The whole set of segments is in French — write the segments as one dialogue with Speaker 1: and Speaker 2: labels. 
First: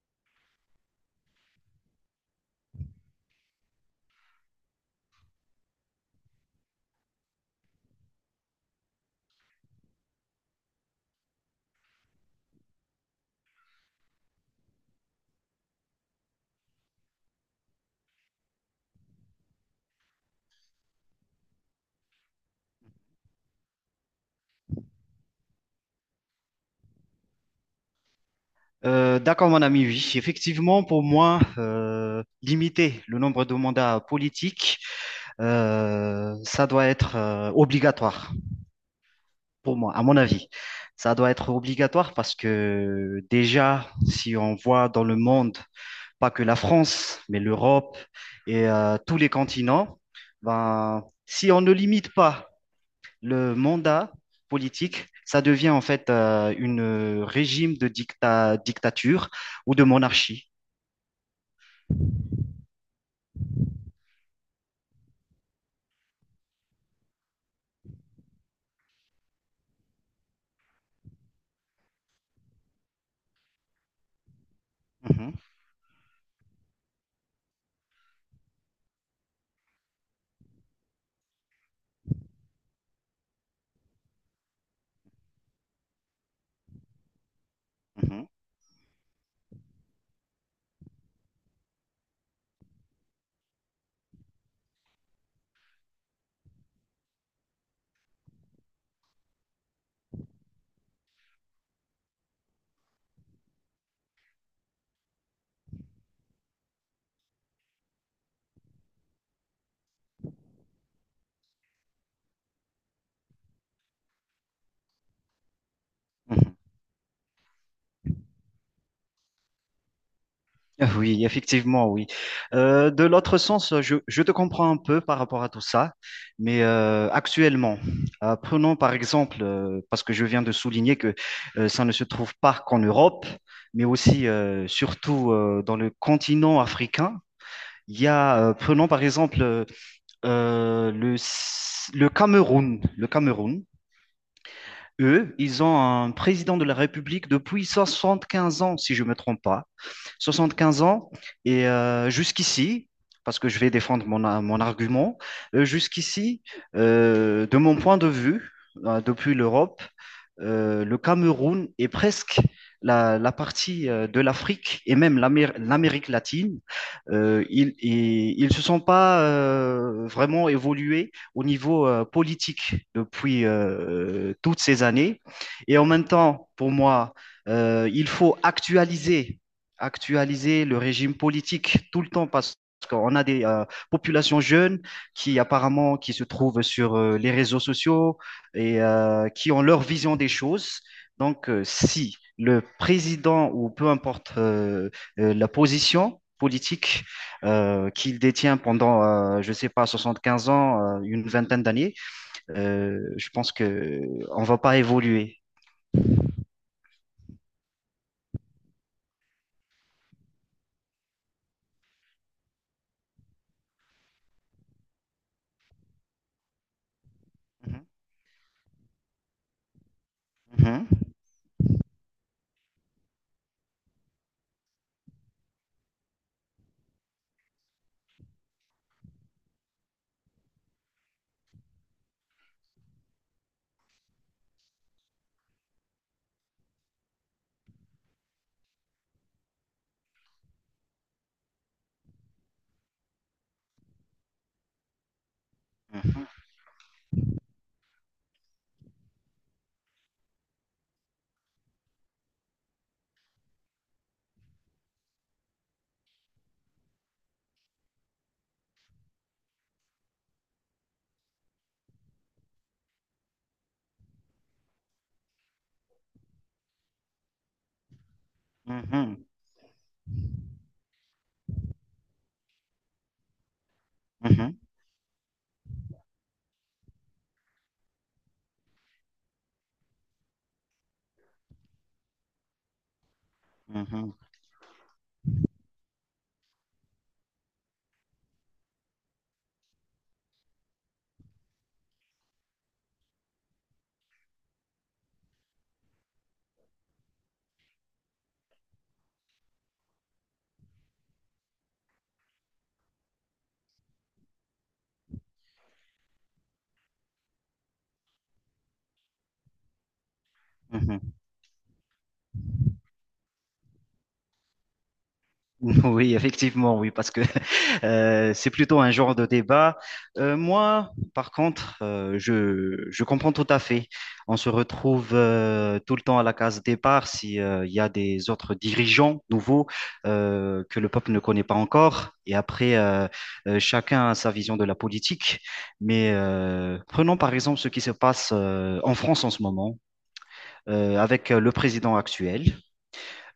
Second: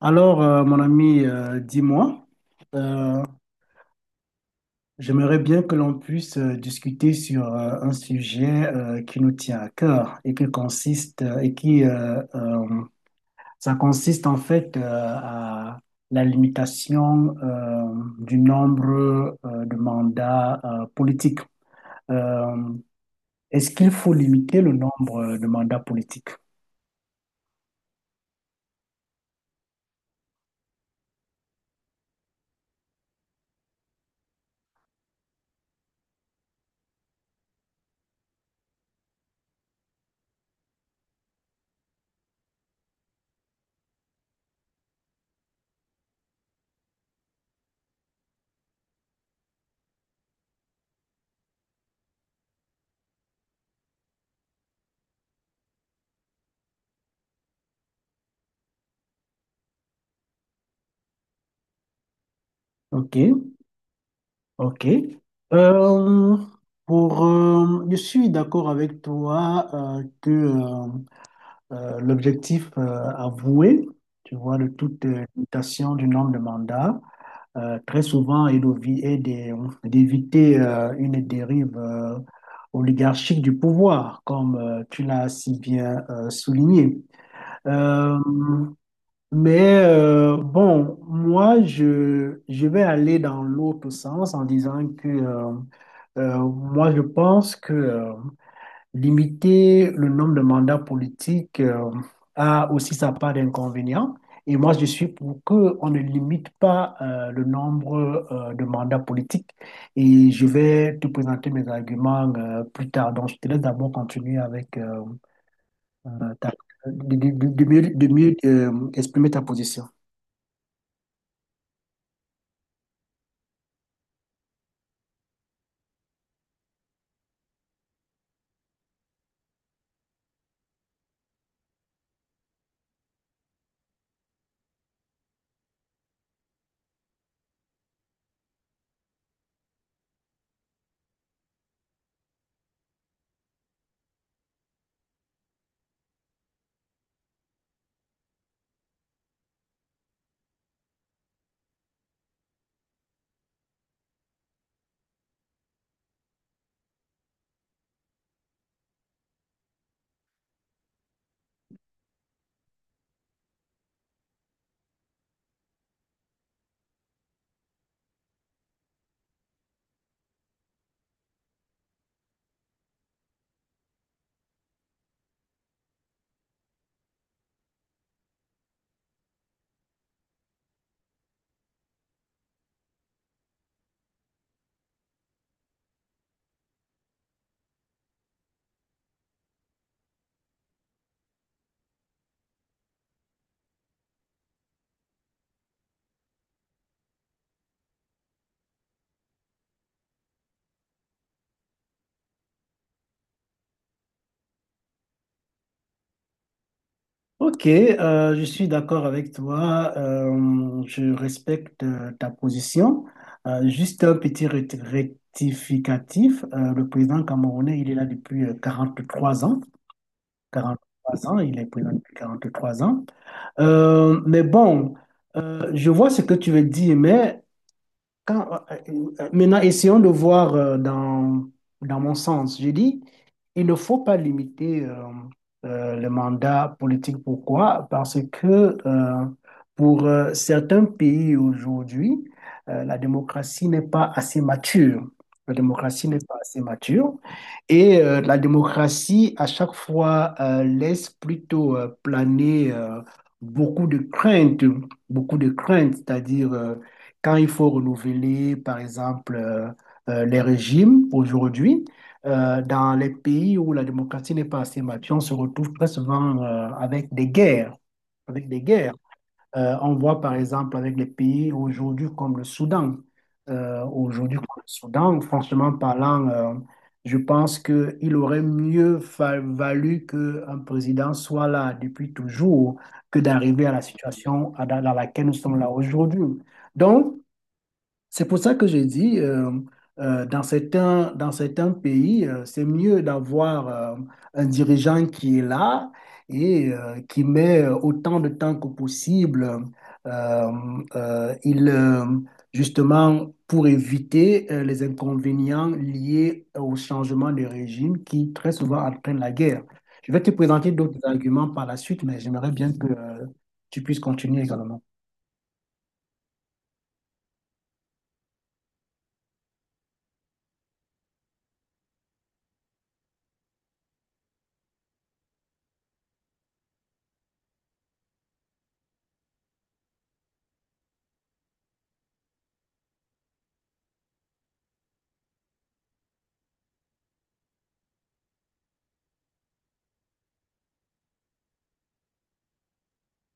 Speaker 1: Mon ami, dis-moi, euh, j'aimerais bien que l'on puisse discuter sur un sujet qui nous tient à cœur et qui consiste et qui ça consiste en fait à la limitation du nombre de mandats politiques. Euh, Est-ce qu'il faut limiter le nombre de mandats politiques?
Speaker 2: D'accord, mon ami, oui. Effectivement, pour moi, limiter le nombre de mandats politiques, ça doit être obligatoire, pour moi, à mon avis. Ça doit être obligatoire parce que déjà, si on voit dans le monde, pas que la France, mais l'Europe et tous les continents, ben, si on ne limite pas le mandat politique, ça devient en fait une régime de dictature ou de monarchie.
Speaker 1: OK. Ok. Euh, je suis d'accord avec toi que l'objectif avoué, tu vois, de toute
Speaker 2: Mhm,
Speaker 1: limitation du nombre de mandats, très souvent est d'éviter une dérive oligarchique du pouvoir, comme tu l'as si bien souligné. Euh,
Speaker 2: mhm,
Speaker 1: bon, moi, je vais aller dans l'autre sens en disant que moi, je pense que limiter le nombre de mandats politiques a aussi sa part d'inconvénients. Et moi, je suis pour qu'on ne limite pas le nombre de mandats politiques. Et je vais te présenter mes arguments plus tard. Donc, je te laisse d'abord continuer euh,
Speaker 2: mhm.
Speaker 1: t'as- de mieux exprimer ta position.
Speaker 2: Ah oui, effectivement, oui. De l'autre sens, je te comprends un peu par rapport à tout ça, mais actuellement, prenons par exemple, parce que je viens de souligner que ça ne se trouve pas qu'en Europe, mais aussi, surtout dans le continent africain. Prenons par exemple euh, le, le Cameroun. Le Cameroun. Eux, ils ont un président de la République depuis 75 ans, si je ne me trompe pas. 75 ans, et jusqu'ici, parce que je vais défendre mon argument, jusqu'ici, de mon point de vue, depuis l'Europe, le Cameroun est presque la partie de l'Afrique et même l'Amérique latine. Ils se sont pas vraiment évolués au niveau politique depuis toutes ces années. Et en même temps, pour moi, il faut actualiser le régime politique tout le temps parce qu'on a des populations jeunes qui apparemment qui se trouvent sur les réseaux sociaux et qui ont leur vision des choses. Donc, si le président ou peu importe la position politique qu'il détient pendant, je sais pas, 75 ans, une vingtaine d'années, je pense que on va pas évoluer.
Speaker 1: Ok, je suis d'accord avec toi. Je respecte ta position. Juste un petit rectificatif. Le président camerounais, il est là depuis trois ans. quarante
Speaker 2: Mhm,
Speaker 1: trois ans, il est président depuis 43 ans. Mais bon, je vois ce que tu veux dire, mais quand, euh, maintenant, essayons de voir dans mon sens. Je dis, il ne faut pas limiter le mandat politique. Pourquoi? Parce que pour certains pays aujourd'hui, la démocratie n'est pas assez mature. La démocratie n'est
Speaker 2: mhm,
Speaker 1: pas assez mature. Et la démocratie, à chaque fois, laisse plutôt planer beaucoup de craintes, beaucoup de craintes, c'est-à-dire quand il faut renouveler, par exemple, les régimes aujourd'hui, dans les pays où la démocratie n'est pas assez mature, on se retrouve très souvent avec des guerres, avec des guerres.
Speaker 2: mhm,
Speaker 1: On voit par exemple avec les pays aujourd'hui comme le Soudan. Aujourd'hui
Speaker 2: mhm,
Speaker 1: comme le Soudan, franchement parlant, je pense qu'il aurait mieux valu qu'un président soit là depuis toujours que d'arriver à
Speaker 2: mhm,
Speaker 1: la
Speaker 2: mhm,
Speaker 1: situation dans laquelle nous sommes là aujourd'hui. Donc, c'est pour ça que je dis, dans certains pays, c'est mieux d'avoir un dirigeant qui est là et qui met autant de temps que possible. euh, euh, il, euh, Justement, pour éviter les inconvénients liés au changement de régime qui très souvent entraîne la guerre. Je vais te présenter
Speaker 2: mhm.
Speaker 1: d'autres
Speaker 2: Mhm.
Speaker 1: arguments par la suite, mais j'aimerais bien que tu puisses continuer également.
Speaker 2: Oui, effectivement, oui, parce que c'est plutôt un genre de débat. Moi, par contre, je comprends tout à fait. On se retrouve tout le temps à la case départ si il y a des autres dirigeants nouveaux que le peuple ne connaît pas encore. Et après, chacun a sa vision de la politique. Mais prenons par exemple ce qui se passe en France en ce moment avec le président actuel.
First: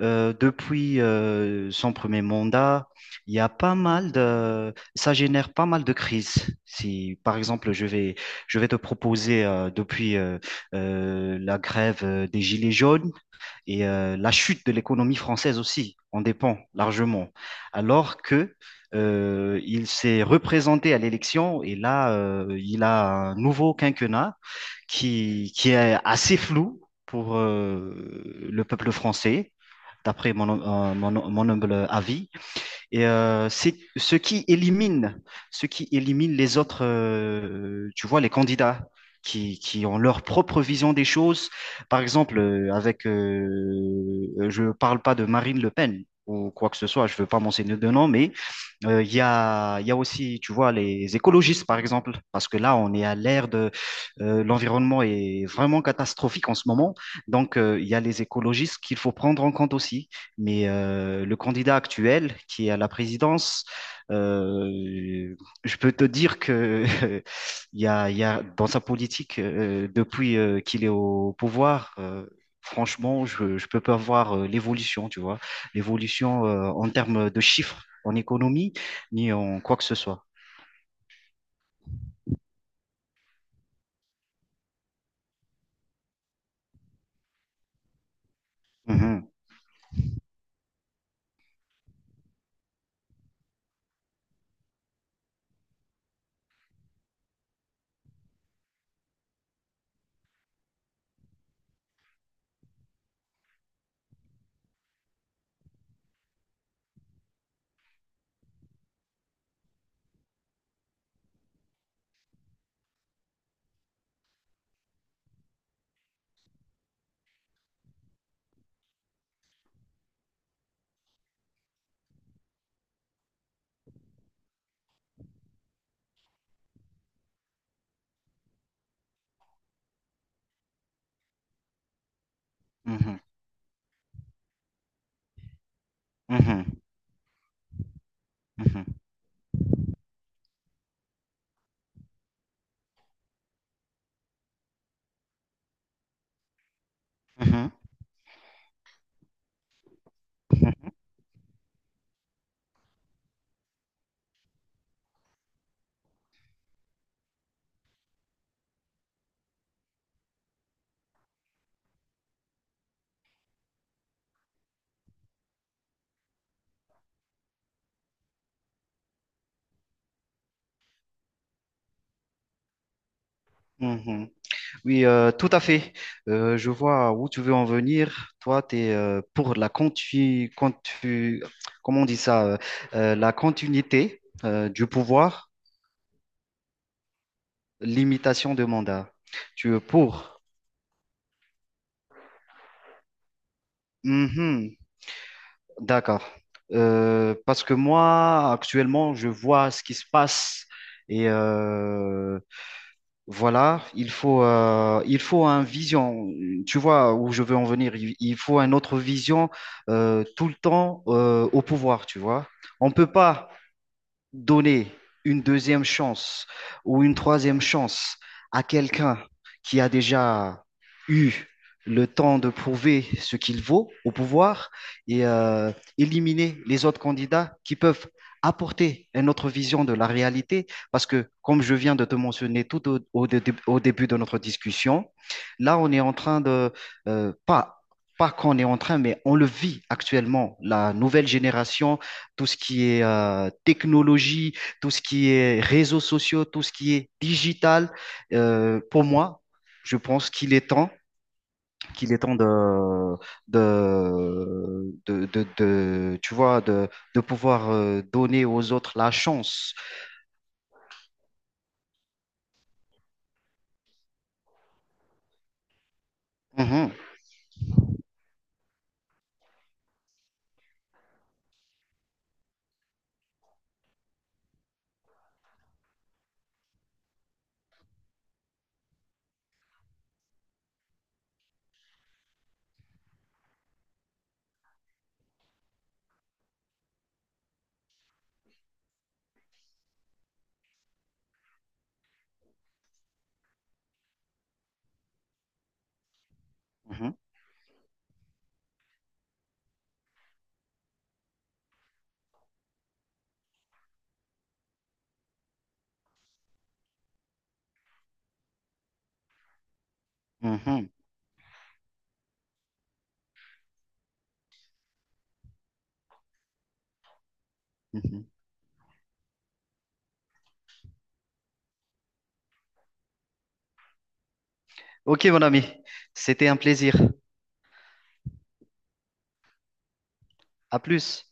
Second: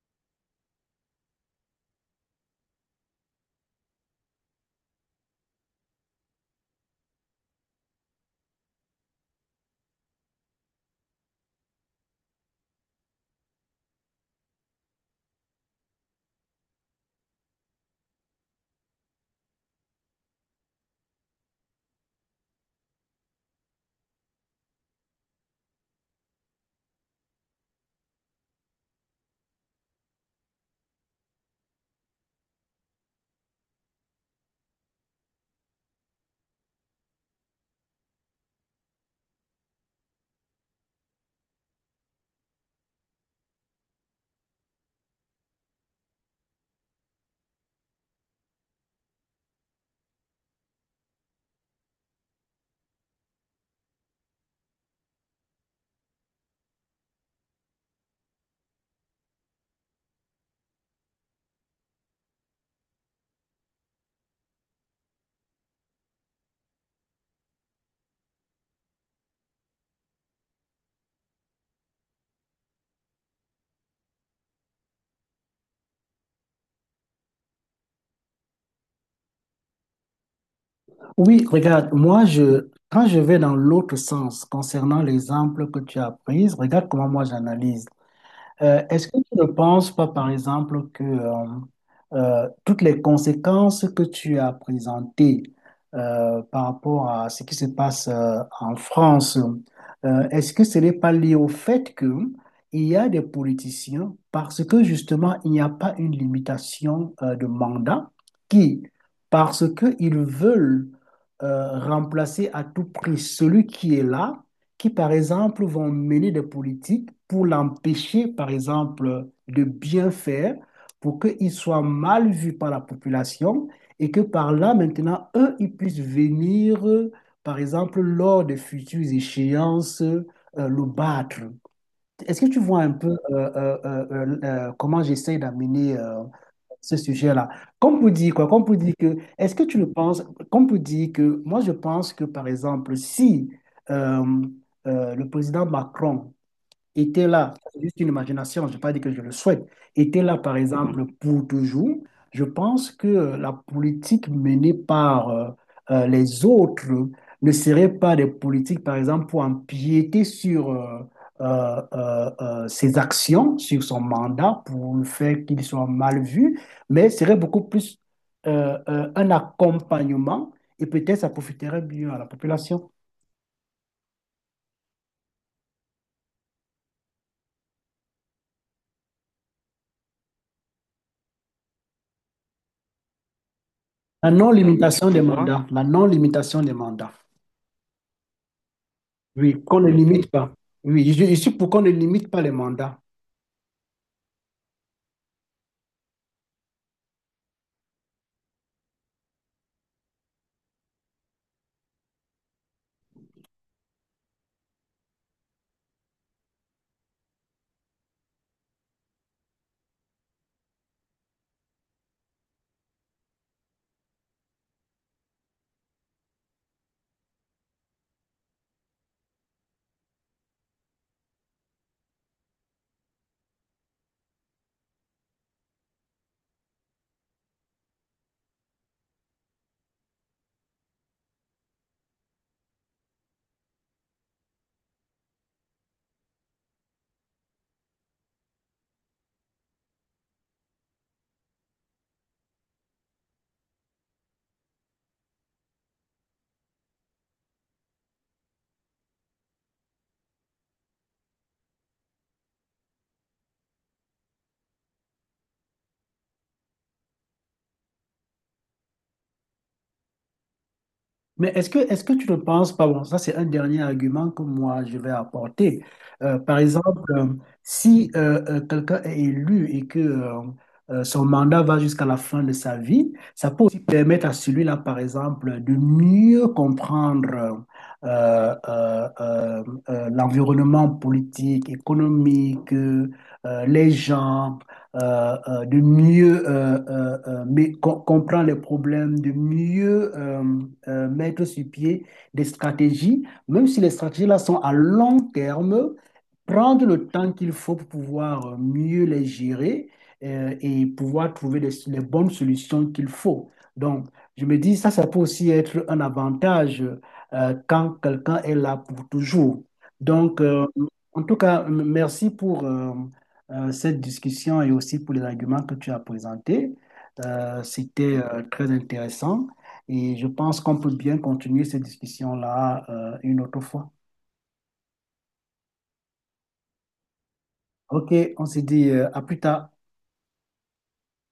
Speaker 2: Depuis son premier mandat, il y a pas mal de, ça génère pas mal de crises. Si, par exemple, je vais te proposer depuis la grève des Gilets jaunes, et la chute de l'économie française aussi en dépend largement. Alors que il s'est représenté à l'élection et là, il a un nouveau quinquennat qui est assez flou pour le peuple français, d'après mon humble avis. Et c'est ce qui ce qui élimine les autres, tu vois, les candidats qui ont leur propre vision des choses. Par exemple, je parle pas de Marine Le Pen ou quoi que ce soit, je veux pas mentionner de nom, mais il y a aussi, tu vois, les écologistes, par exemple, parce que là, on est à l'ère de l'environnement est vraiment catastrophique en ce moment. Donc, il y a les écologistes qu'il faut prendre en compte aussi. Mais le candidat actuel qui est à la présidence, euh, je peux te dire que il y a dans sa politique depuis qu'il est au pouvoir. Franchement, je peux pas voir l'évolution, tu vois, l'évolution en termes de chiffres, en économie, ni en quoi que ce soit.
Speaker 1: Oui, regarde, moi, quand je vais dans l'autre sens concernant l'exemple que tu as pris, regarde comment moi j'analyse. Est-ce que
Speaker 2: Mhm,
Speaker 1: tu ne penses pas, par exemple, que toutes les conséquences que tu as présentées par rapport à ce qui se passe en France, est-ce que ce n'est pas lié au fait que il y a des politiciens parce que justement il n'y a pas une limitation de mandat qui, parce qu'ils veulent remplacer à tout prix celui qui est là, qui, par exemple, vont mener des politiques pour l'empêcher, par exemple, de bien faire, pour qu'il soit mal vu par la population et que par là, maintenant, eux, ils puissent venir, par exemple, lors de futures échéances, le battre. Est-ce que tu vois un peu
Speaker 2: mhm,
Speaker 1: comment j'essaie d'amener
Speaker 2: mhm,
Speaker 1: ce sujet-là. Comme pour dire quoi? Comme pour dire
Speaker 2: mhm,
Speaker 1: que, est-ce que tu le penses? Comme pour dire que, moi, je pense que, par exemple, si euh, le président Macron était là,
Speaker 2: mhm,
Speaker 1: c'est juste une imagination, je ne vais pas dire que je le souhaite, était là, par exemple, pour toujours, je pense que la politique menée par les autres ne serait pas des politiques, par exemple, pour empiéter sur ses actions, sur son mandat, pour le faire qu'il soit mal vu, mais serait beaucoup plus un accompagnement et peut-être ça profiterait mieux à la population.
Speaker 2: mhm, mhm. Oui, tout à fait. Je vois où tu veux en venir. Toi, tu es pour la comment on dit ça, la continuité
Speaker 1: La Oui,
Speaker 2: du
Speaker 1: non-limitation des
Speaker 2: pouvoir,
Speaker 1: mandats, la non-limitation des mandats.
Speaker 2: limitation de mandat.
Speaker 1: Oui,
Speaker 2: Tu
Speaker 1: qu'on
Speaker 2: es
Speaker 1: ne limite
Speaker 2: pour.
Speaker 1: pas. Oui, je suis pour qu'on ne limite pas les mandats.
Speaker 2: Mhm, d'accord. Parce que moi, actuellement, je vois ce qui se passe et voilà, il faut un vision. Tu vois où je veux en venir. Il faut un autre vision tout le temps au pouvoir, tu vois. On peut pas donner une deuxième chance ou une troisième chance à quelqu'un qui a déjà eu le temps de prouver ce qu'il vaut au pouvoir et éliminer les autres candidats qui peuvent apporter une autre vision de la réalité. Parce que, comme je viens de te mentionner tout au, au dé- au début de notre discussion, là, on est en train de, pas, pas qu'on est en train, mais on le vit actuellement, la nouvelle génération tout ce qui est technologie, tout ce qui est réseaux sociaux, tout ce qui est digital. Pour moi, je pense qu'il est temps de, tu vois, de pouvoir donner aux autres la chance.
Speaker 1: Mais est-ce que tu ne penses pas, bon, ça c'est un dernier argument que moi je vais apporter. Par
Speaker 2: Mhm,
Speaker 1: exemple, si quelqu'un est élu et que son mandat va jusqu'à la fin de sa vie, ça peut aussi permettre à celui-là, par exemple, de mieux comprendre l'environnement politique, économique, les gens. De mieux comprendre les problèmes, de mieux mettre sur pied des stratégies, même si les stratégies-là sont à long terme, prendre le
Speaker 2: mhm,
Speaker 1: temps qu'il faut pour pouvoir mieux les gérer et pouvoir trouver les bonnes solutions qu'il faut. Donc, je me dis, ça peut aussi être un avantage quand quelqu'un est là pour toujours. Donc,
Speaker 2: mhm,
Speaker 1: en tout cas, merci pour, cette discussion et aussi pour les arguments que tu as présentés. C'était
Speaker 2: mhm.
Speaker 1: très intéressant et je pense qu'on peut bien continuer cette discussion-là une autre fois.
Speaker 2: Ok, mon ami, c'était un plaisir.
Speaker 1: OK, on se dit à plus tard.
Speaker 2: À plus.